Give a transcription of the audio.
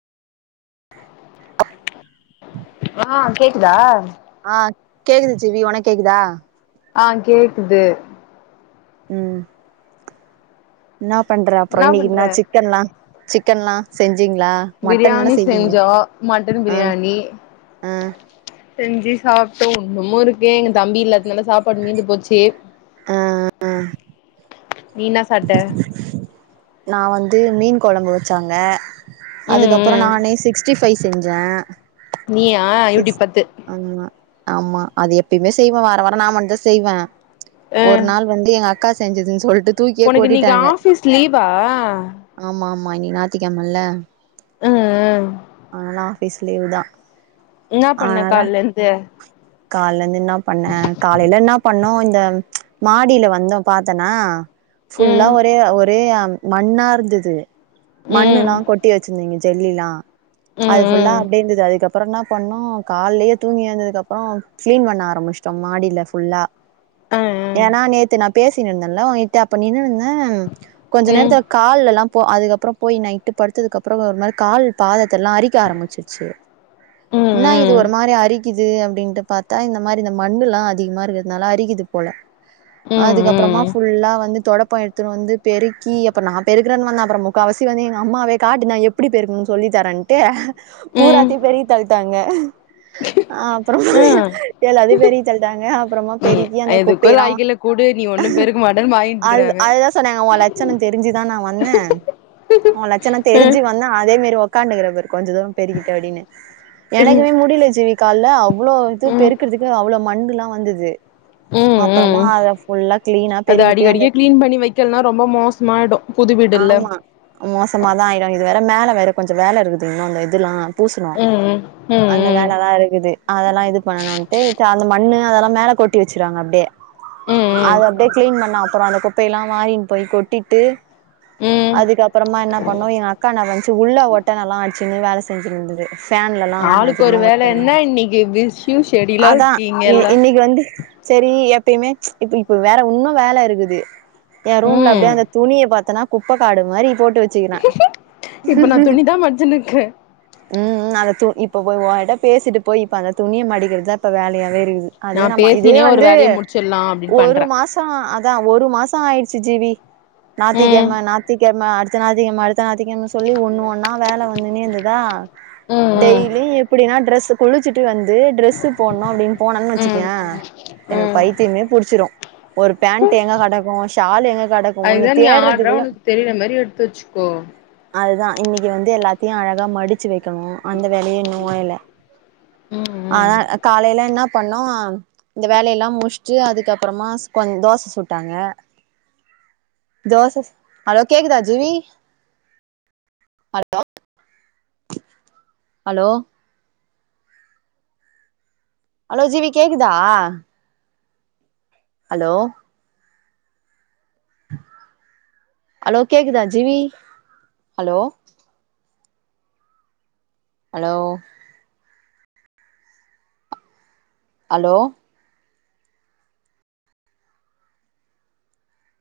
ஆ கேக்குதா ஆ கேக்குது ஜிவி உனக் கேக்குதா ஆ கேக்குது ம் இன்னா பண்ற அப்புறோ என்னா இன்னிக்கு பண்ற என்ன சிக்கன்லா சிக்கன்லா செஞ் பிரியாணி செஞ்சா மட்டன் ஆ பிரியாணி ஆ செஞ்சி சாப் ஒன்னுமும் இருக்கே எங்க தம்பில்ல நல்லா சாப்பாடு மீந்து போச்சு நீங்க சட்ட நான் வந்து மீன் குழம்பு வச்சாங்க ம் அதுக்கப்புறோம் ம் நானே சிக்ஸ்டி பை செஞ்சேன் நீயா யூ டியூப் பாத்து ஆமா அது எப்பயுமே செய்வேன் வார வாரம் நான் மட்டும் தான் செய்வேன் ஆ ஒரு நாள் வந்து எங்க அக்கா செஞ்சதுன்னு சொல் உனக்கு இன்னிக்கு ஆபீஸ் லீவா ஆமா ஆ மா இன்னிக்கி ஞாயித்துகேழமல ம் ம் ஆனா எஸ் லீவ் தான் இன்னா பண்ணக்கால்லந்து கால்லந்து இன்னா பண்ணேன் காலையில இன்னா பண்ணோம் இந்த மாடியில வந்தோம் பாத்தேனா ஃபுல்லா ம் ஒரே ஒரே மண்ணா இருந்தது மண்ணு ம் எல்லாம் கொட்டி வெச்சிருந்தீங்க ஜெல்லிலா அது ம் ஃபுல்லா ம் அப்டியே இருந்தது அதுக்கப் அப்புறோம் என்னா பண்ணோம் கால்லயே தூங்கி ஏந்ததுக்கு அப்புறோம் க்ளீன் பண்ண ஆரம்பிச்சுட்டோம் மாடியில ஃபுல்லா ஆ ஆ ஏன்னா நேத்து நா பேசி இருந்தேன்ல ஒன்ட்ட அப்ப நின்னுன்னு இருந்தேன் கொஞ்ச நேரத் ம் இந்த கால்லல்லாம் போ அதுக்கப்புறோம் போய் நைட்டு படுத்ததுக்குப்புறோம் ஒரு மாரி கால் பாத த்தெல்லா அறிக்க ஆரம்பிச்சிருச்சி ம் இன்னா இது ம் ஒரு மாரி அரிக்கிது து அப்டின்ட்டு பாத்தா இந்த மாரி இந்த மண்ணு எல்லா அதிகமா இருக்கிறதுனால அரிக்கிது போல அதுக்கப்புறமா ம் ஃபுல்லா வந்து தொடப் ப்ப எடுத்துனு வந்து பெருக்கி எப் இப்போ நா பெருக்கிறன் வந்தன் அப்புறோ முக்க வாசி வந்து எங்க அம்மாவே காட்டு நா எப்டி பெருக்கணு சொல்லித்தரன்ட்டு ம் பூராத்தையு பெரிக்கி தல்ட்டாங்க அப்புறோ ம் ஆ எல்லாத்தையு பெரிக்கி தல்ட்டாங்க அப்புறமா நீ பெருக்கி அந்த எதுக்கோ குப்பையெல்லா லாய்க்கில கூடு நீ ஒன்னும் பெருக்க மாட்டேன்னு அது வாங்கிட்டுருக்கறாங்க அதுதா சொன்னாங்க ஓ லட்சனத் தெரிஞ்சிதா நா வந்தே ஓ லட்சனம் ம் தெரிஞ்சி வந்தன் அதே மேரி ஒக் கான்ட்டுகிற பாரு கொஞ்ச தூர பெருக்கிட்ட அப்டின்னு எனக்குமே முடியில செரி கால்ல அ வ்ளோ இது ம் பெருக்கிறதுக்கு அவ்ளோ மண்டுல்லா வந்தது ம் அப்புறமா ம் அத ஃபுல்லா கிளீனா அது பெருகிட்டு அந்த அடிக்கடிக்க கிளீன் பண்ணி வைக்கலனா ரொம்ப மோச ஆமா மோசமாதா ஆயிரும் இது வேற மெத் வேல வேற கொஞ்சம் வேல இருக்குது இன்னும் அந்த இதுல்லா பூசணும் ம் ம் அந்த ம் ம் வேலலா இருக்குது அதெல்லா இது பண்ணணுட்டு அந்த மண்ணு அதெல்லா மேல கொட்டி வச்சிருவாங்க அப்டே ம் ம் அது அப்டே கிளீன் பண்ண அப்புறம் அந்த குப்பையலாம் வாறின் போய் கொட் டிட்டு ம் அதுக்கப்புறமா என்ன பண்ணோம் எங்க அக்கா என்ன பண்ச்சி உள்ள ஒட்டனலாம் அடிச் சினு வேல செஞ்சினுந்தது ஃபேன்லல்லாம் ஆளுக்கு ஒரு அதிகமா வேல ஒட்ட என்ன இன்னைக்கு பிஸியு ஷெடியூலா அதான் இருக்கீங்க இ எல்லா இன்னைக்கு வந்து செரி எப்பயுமே இப்ப இப்ப வேற ஒன்னும் வேல இருக்குது என் ரூம்ல அப்டே ம் அந்த க பாத்தன்னா குப்ப காடு மாரி போட்டு வச்சிக்கிறன் இப்ப நா துணிதா மடிச்சுன்னு இருக்கே ம் ம் அத து இப்ப இப்போ போய் ஓன்ட்ட பேசிட்டு போய் இப்ப அந்த துணிய மடிக்கிறதா இப்ப வேலையாவே இருக்கு து நா அதே நம்ம இதே பேசினே ஒரு வந்து வேலைய முடிச்சிடலா அப்டின்னு ஒரு பண்றே மாசம் அதான் ஒரு மாசம் ஆயிடுச்சி ஜீவி ம் ஞாத்திகெழம ஞாத்திகெழம அடி அடுத்த ஞாத்திக்கெழம அடுத்த ஞாத்திக்கெழம சொல்லி ஒண்ணு ஒன்னா வேல வந்துன்னே இருந்ததா ம் டெய்லியி எப்டின்னா டிரஸ் குளிச்சிட்டு வந்து து டிரெஸ் போனு அப்பிடின் போனன் ம் ம் வச்சிக்கே எனக்கு ம் பைத்தியமே புடிச்சிரு ஒரு பேன் ட்டு எங்க கடக்குமோ ஷால் எங்க கடக்கு ஒன்னு அதுதா நீ ஆடரா உனக்கு தெரிய மாரி எடுத்து வச்சிக்கோ இன்னிக்கு வந்து எல்லாத்தியு அழகா மடிச்சிவைக் க்கனு அந்த வேலையு இன்னு போயல ம் ம் ஆனாக் காலையிலா இன்னா பண்ணோ இந்த வேலையெல்லா முஷ்ட்டு அதுக்கப்புறமா கொஞ் தோச சுட்டாங்க தோச சு ஹலோ கேக்குதா GV hello hello hello GV கேக்குதா ஹலோ ஹலோ கேக்குதா ஜிவி ஹலோ ஹலோ ஹலோ